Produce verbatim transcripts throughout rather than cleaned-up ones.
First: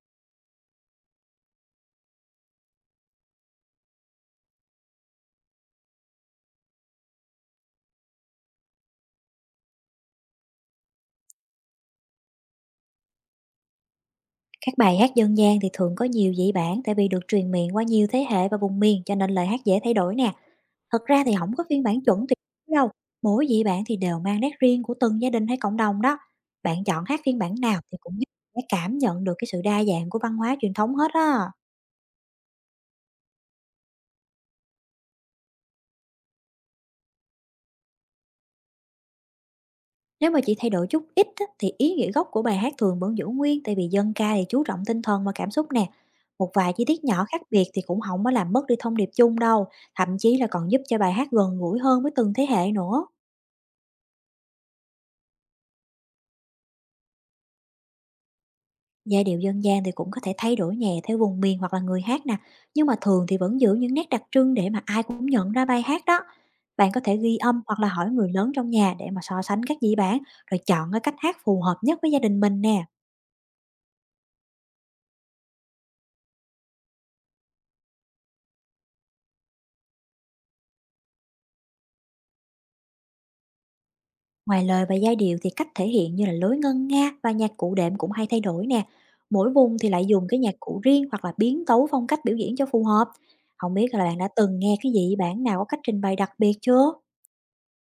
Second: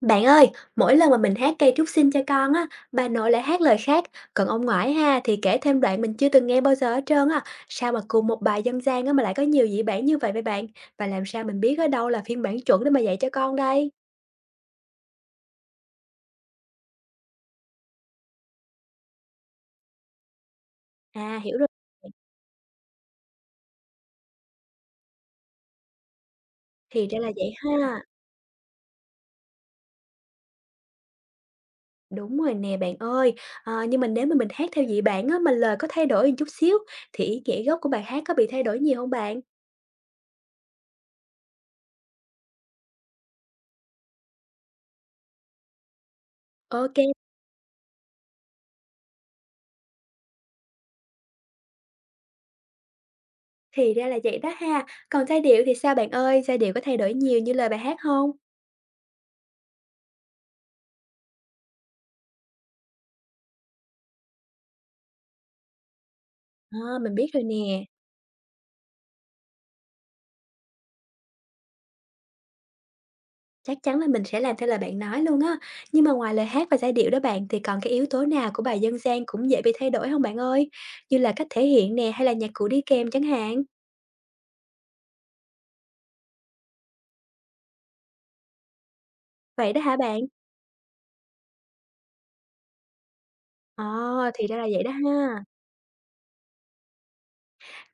Bạn ơi, mỗi lần mà mình hát cây trúc xinh cho con á, bà nội lại hát lời khác, còn ông ngoại ha thì kể thêm đoạn mình chưa từng nghe bao giờ hết trơn á. Sao mà cùng một bài dân gian á mà lại có nhiều dị bản như vậy vậy bạn? Và làm sao mình biết ở đâu là phiên bản chuẩn để mà dạy cho con đây? Các bài hát dân gian thì thường có nhiều dĩ bản tại vì được truyền miệng qua nhiều thế hệ và vùng miền, cho nên lời hát dễ thay đổi nè. Thật ra thì À không hiểu có rồi. phiên bản chuẩn tuyệt đối đâu. Mỗi dĩ bản thì đều mang nét riêng của từng gia đình hay cộng đồng đó. Bạn chọn Thì ra hát là phiên vậy bản nào thì ha. cũng giúp để cảm nhận được cái sự đa dạng của văn hóa truyền thống hết á. Đúng rồi nè bạn ơi. À, nhưng mà nếu mà mình hát theo dị bản á mà lời có thay đổi một chút xíu thì ý nghĩa gốc của bài hát có bị thay đổi nhiều không bạn? Nếu mà chỉ thay đổi chút ít á, thì ý nghĩa gốc của bài hát thường vẫn giữ nguyên, tại vì dân ca thì chú trọng tinh thần và cảm xúc nè. Một vài chi Ok, tiết nhỏ khác biệt thì cũng không có làm mất đi thông điệp chung đâu, thậm chí là còn giúp cho bài hát gần gũi hơn với từng thế hệ nữa. thì ra là vậy đó ha. Còn giai điệu thì sao bạn ơi? Giai điệu có thay đổi nhiều như lời bài hát không? Giai điệu dân gian thì cũng có thể thay đổi nhẹ theo vùng miền hoặc là người hát nè, nhưng mà thường thì vẫn giữ những nét đặc trưng để mà ai cũng nhận ra bài hát đó. À, Bạn có mình thể biết ghi rồi âm hoặc nè, là hỏi người lớn trong nhà để mà so sánh các dĩ bản, rồi chọn cái cách hát phù hợp nhất với gia đình mình nè. chắc chắn là mình sẽ làm theo lời bạn nói luôn á. Nhưng mà ngoài lời hát và giai điệu đó bạn thì còn cái yếu tố nào của bài dân gian cũng dễ bị thay đổi không bạn ơi? Như là cách thể hiện nè hay là nhạc cụ đi kèm chẳng hạn? Ngoài lời và giai điệu thì cách thể hiện như là lối ngân nga và nhạc cụ đệm cũng hay thay đổi nè. Mỗi Vậy vùng đó thì hả lại bạn? dùng cái nhạc cụ riêng hoặc là biến tấu phong cách biểu diễn cho phù hợp. Không Ờ, biết là bạn đã thì ra từng là nghe vậy đó cái dĩ bản ha. nào có cách trình bày đặc biệt chưa?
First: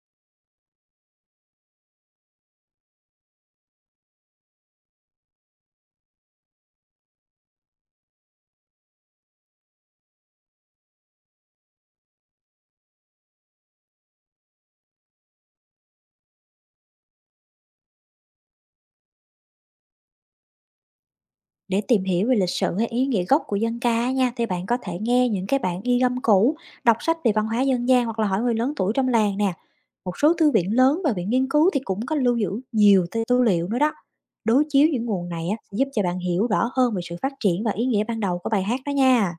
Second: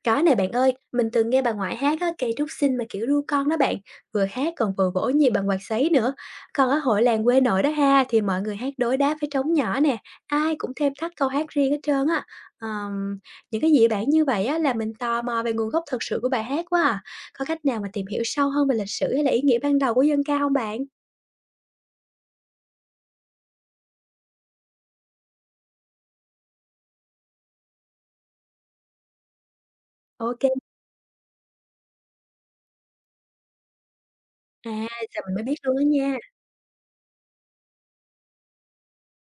Có nè bạn ơi, mình từng nghe bà ngoại hát á, cây trúc xinh mà kiểu ru con đó bạn, vừa hát còn vừa vỗ nhịp bằng quạt sấy nữa. Còn ở hội làng quê nội đó ha, thì mọi người hát đối đáp với trống nhỏ nè, ai cũng thêm thắt câu hát riêng hết trơn á. Ờm, những cái dĩa bản như vậy á, là mình tò mò về nguồn gốc thật sự của bài hát quá à. Có cách nào mà tìm hiểu sâu hơn về lịch sử hay là ý nghĩa ban đầu của dân ca không bạn? Để tìm hiểu về lịch sử hay ý nghĩa gốc của dân ca nha, thì bạn có thể nghe những cái bản ghi âm cũ, đọc sách về văn hóa dân gian hoặc là hỏi người lớn tuổi trong làng nè. Một số Ok, thư viện lớn và viện nghiên cứu thì cũng có lưu giữ nhiều tư tư liệu nữa đó. Đối à chiếu những giờ nguồn mình mới này biết á, luôn sẽ đó giúp cho nha. bạn hiểu rõ hơn về sự phát triển và ý nghĩa ban đầu của bài hát đó nha.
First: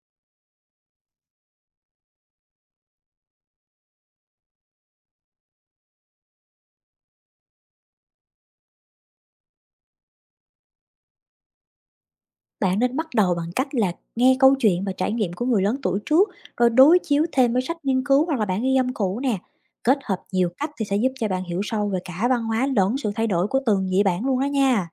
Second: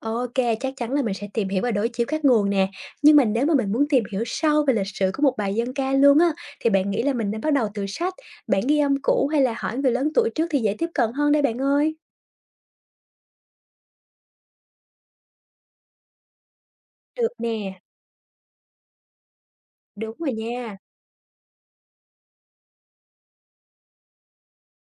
OK, chắc chắn là mình sẽ tìm hiểu và đối chiếu các nguồn nè. Nhưng mà nếu mà mình muốn tìm hiểu sâu về lịch sử của một bài dân ca luôn á, thì bạn nghĩ là mình nên bắt đầu từ sách, bản ghi âm cũ hay là hỏi người lớn tuổi trước thì dễ tiếp cận hơn đây bạn ơi? Bạn nên bắt đầu bằng cách là nghe câu chuyện và trải nghiệm của người lớn tuổi trước, rồi đối chiếu Được thêm với sách nè, nghiên cứu hoặc là bản ghi âm cũ nè. Kết đúng hợp rồi nhiều cách nha. thì sẽ giúp cho bạn hiểu sâu về cả văn hóa lẫn sự thay đổi của từng dị bản luôn đó nha.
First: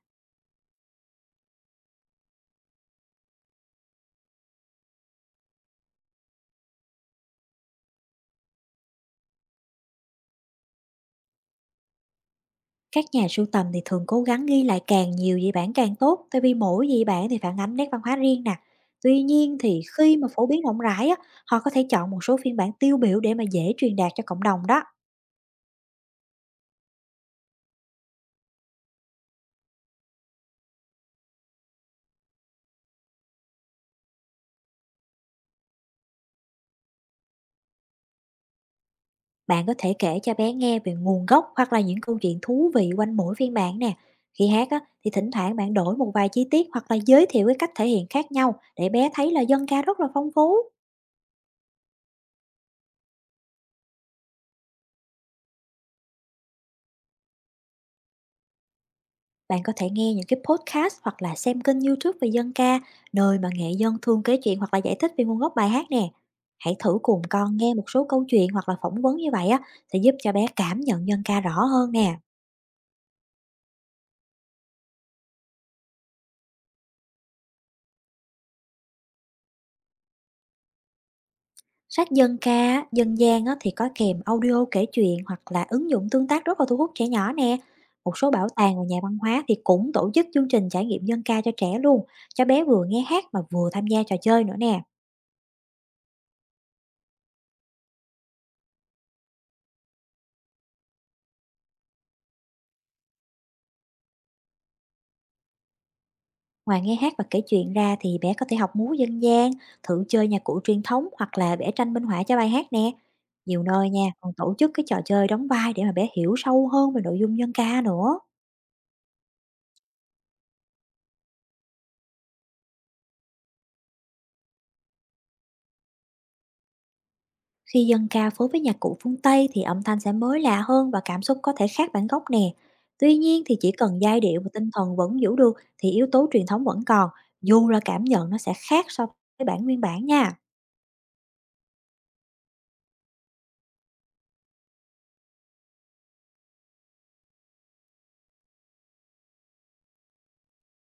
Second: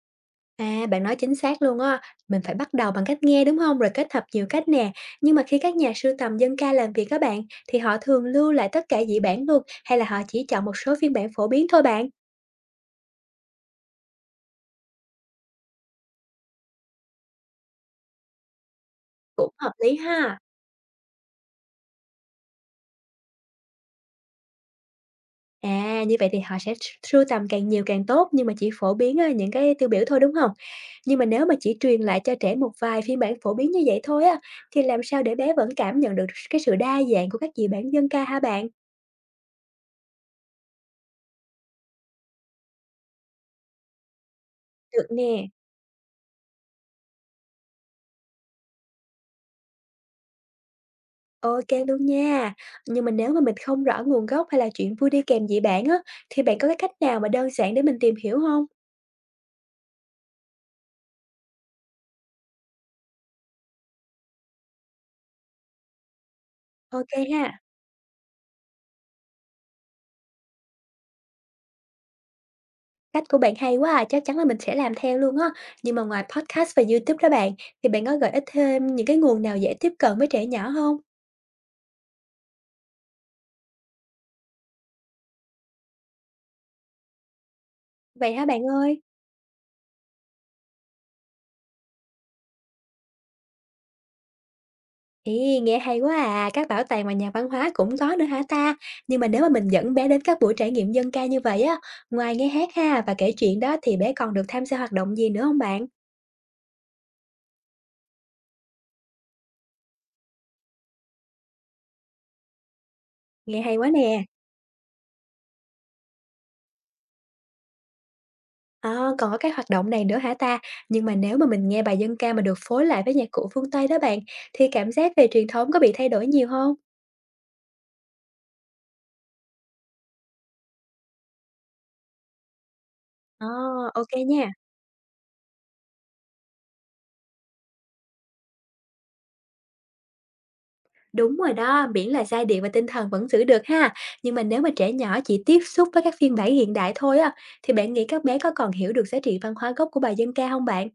À, bạn nói chính xác luôn á, mình phải bắt đầu bằng cách nghe đúng không? Rồi kết hợp nhiều cách nè. Nhưng mà khi các nhà sưu tầm dân ca làm việc các bạn, thì họ thường lưu lại tất cả dị bản luôn, hay là họ chỉ chọn một số phiên bản phổ biến thôi bạn? Các nhà sưu tầm thì thường cố gắng ghi lại càng nhiều dị bản càng tốt, tại vì mỗi dị bản thì phản ánh nét văn hóa riêng nè. Tuy Cũng nhiên hợp thì lý khi mà ha. phổ biến rộng rãi á, họ có thể chọn một số phiên bản tiêu biểu để mà dễ truyền đạt cho cộng đồng đó. À, như vậy thì họ sẽ s sưu tầm càng nhiều càng tốt, nhưng mà chỉ phổ biến, ơ, những cái tiêu biểu thôi, đúng không? Nhưng mà nếu mà chỉ truyền lại cho trẻ một vài phiên bản phổ biến như vậy thôi á, thì làm sao để bé vẫn cảm nhận được cái sự đa dạng của các dị bản dân ca hả bạn? Bạn có thể kể cho bé nghe về nguồn gốc hoặc là những câu chuyện thú vị quanh mỗi phiên bản nè. Khi hát á, Được thì thỉnh nè, thoảng bạn đổi một vài chi tiết hoặc là giới thiệu cái cách thể hiện khác nhau để bé thấy là dân ca rất là phong phú. ok luôn nha. Nhưng mà nếu mà mình không rõ nguồn gốc hay là chuyện vui đi kèm dị bản á, thì bạn có cái cách nào mà đơn giản để mình tìm hiểu không? Bạn có thể nghe những cái podcast hoặc là xem kênh YouTube về dân ca, nơi mà nghệ dân thường kể chuyện hoặc là giải thích về nguồn gốc bài hát nè. Hãy thử Ok cùng ha. con nghe một số câu chuyện hoặc là phỏng vấn như vậy á, sẽ giúp cho bé cảm nhận dân ca rõ hơn nè. Cách của bạn hay quá à, chắc chắn là mình sẽ làm theo luôn á. Nhưng mà ngoài podcast và YouTube đó bạn, thì bạn có gợi ý thêm những cái nguồn nào dễ tiếp cận với trẻ nhỏ không? Sách dân ca dân gian á, thì có kèm audio kể chuyện hoặc là ứng dụng tương tác rất là thu hút trẻ nhỏ nè. Một số Vậy hả bảo bạn tàng và nhà ơi? văn hóa thì cũng tổ chức chương trình trải nghiệm dân ca cho trẻ luôn, cho bé vừa nghe hát mà vừa tham gia trò chơi nữa nè. Ê, nghe hay quá à, các bảo tàng và nhà văn hóa cũng có nữa hả ta? Nhưng mà nếu mà mình dẫn bé đến các buổi trải nghiệm dân ca như vậy á, ngoài nghe hát ha và kể chuyện đó thì bé còn được tham gia hoạt động gì nữa không bạn? Ngoài nghe hát và kể chuyện ra thì bé có thể học múa dân gian, thử chơi nhạc cụ truyền thống hoặc là vẽ tranh minh họa cho bài hát nè. Nghe Nhiều hay quá nơi nha, nè. còn tổ chức cái trò chơi đóng vai để mà bé hiểu sâu hơn về nội dung dân ca nữa. Ờ, còn có cái hoạt động này nữa hả ta? Nhưng mà nếu mà mình nghe bài dân ca mà được phối lại với nhạc cụ phương Tây đó bạn, thì cảm giác về truyền thống có bị thay đổi nhiều không? Khi dân ca phối với nhạc cụ phương Tây thì âm thanh sẽ mới lạ hơn và cảm xúc có thể khác bản gốc nè. Tuy nhiên Ờ, thì chỉ cần ok giai điệu nha. và tinh thần vẫn giữ được thì yếu tố truyền thống vẫn còn, dù là cảm nhận nó sẽ khác so với bản nguyên bản nha. Đúng rồi đó, miễn là giai điệu và tinh thần vẫn giữ được ha. Nhưng mà nếu mà trẻ nhỏ chỉ tiếp xúc với các phiên bản hiện đại thôi á, thì bạn nghĩ các bé có còn hiểu được giá trị văn hóa gốc của bài dân ca không bạn?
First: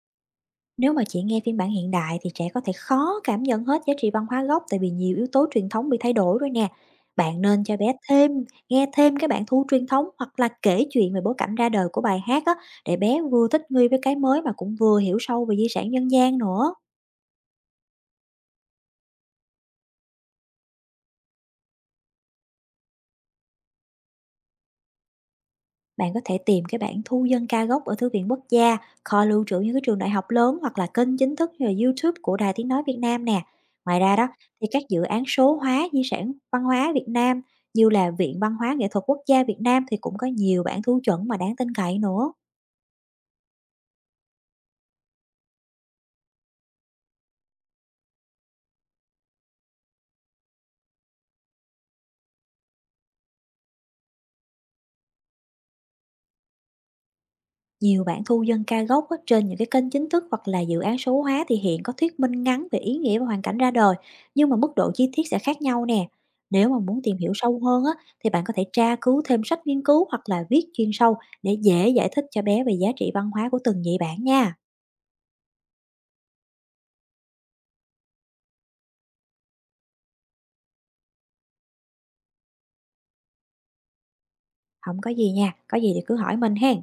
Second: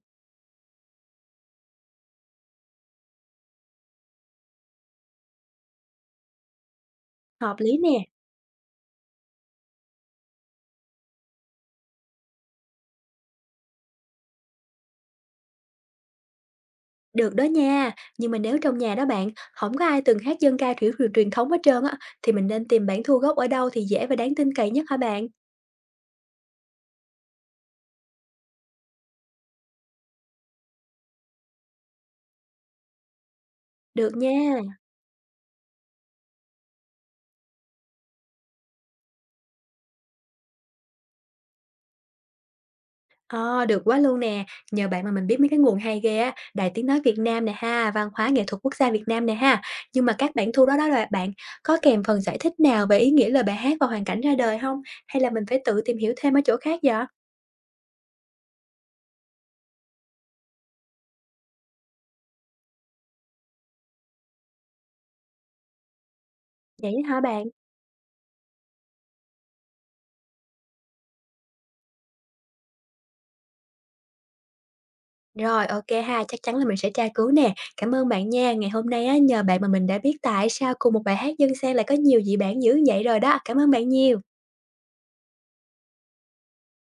Nếu mà chỉ nghe phiên bản hiện đại thì trẻ có thể khó cảm nhận hết giá trị văn hóa gốc, tại vì nhiều yếu tố truyền thống bị thay đổi rồi nè. Bạn Hợp nên cho lý bé nè, thêm, nghe thêm cái bản thu truyền thống hoặc là kể chuyện về bối cảnh ra đời của bài hát á, để bé vừa thích nghi với cái mới mà cũng vừa hiểu sâu về di sản dân gian nữa. được đó nha. Nhưng mà nếu trong nhà đó bạn, không có ai từng hát dân ca kiểu truyền truyền thống hết trơn á, thì mình nên tìm bản thu gốc ở đâu thì dễ và đáng tin cậy nhất hả bạn? Bạn có thể tìm cái bản thu dân ca gốc ở thư viện quốc gia, kho lưu trữ những cái trường đại học lớn hoặc là kênh chính thức như là YouTube của Đài Tiếng Nói Việt Nam nè. Ngoài Được ra đó nha. thì các dự án số hóa di sản văn hóa Việt Nam như là Viện Văn hóa Nghệ thuật Quốc gia Việt Nam thì cũng có nhiều bản thu chuẩn mà đáng tin cậy nữa. Ờ, được quá luôn nè, nhờ bạn mà mình biết mấy cái nguồn hay ghê á, Đài Tiếng Nói Việt Nam nè ha, Văn hóa Nghệ thuật Quốc gia Việt Nam nè ha. Nhưng mà các bản thu đó đó là bạn có kèm phần giải thích nào về ý nghĩa lời bài hát và hoàn cảnh ra đời không? Hay là mình phải tự tìm hiểu thêm ở chỗ khác vậy? Nhiều bạn thu dân ca gốc á, trên những cái kênh chính thức hoặc là dự án số hóa thì hiện có thuyết minh ngắn về ý nghĩa và hoàn cảnh ra đời, nhưng mà mức độ chi tiết sẽ khác nhau nè. Nếu mà Vậy muốn tìm hả hiểu bạn? sâu hơn á, thì bạn có thể tra cứu thêm sách nghiên cứu hoặc là viết chuyên sâu để dễ giải thích cho bé về giá trị văn hóa của từng vị bản nha. Rồi, ok ha, chắc chắn là mình sẽ tra cứu nè. Cảm ơn bạn nha, ngày hôm nay á, nhờ bạn mà mình đã biết tại sao cùng một bài hát Dân Sen lại có nhiều dị bản dữ vậy rồi đó. Cảm ơn bạn nhiều. Không có gì nha, có gì thì cứ hỏi mình hen.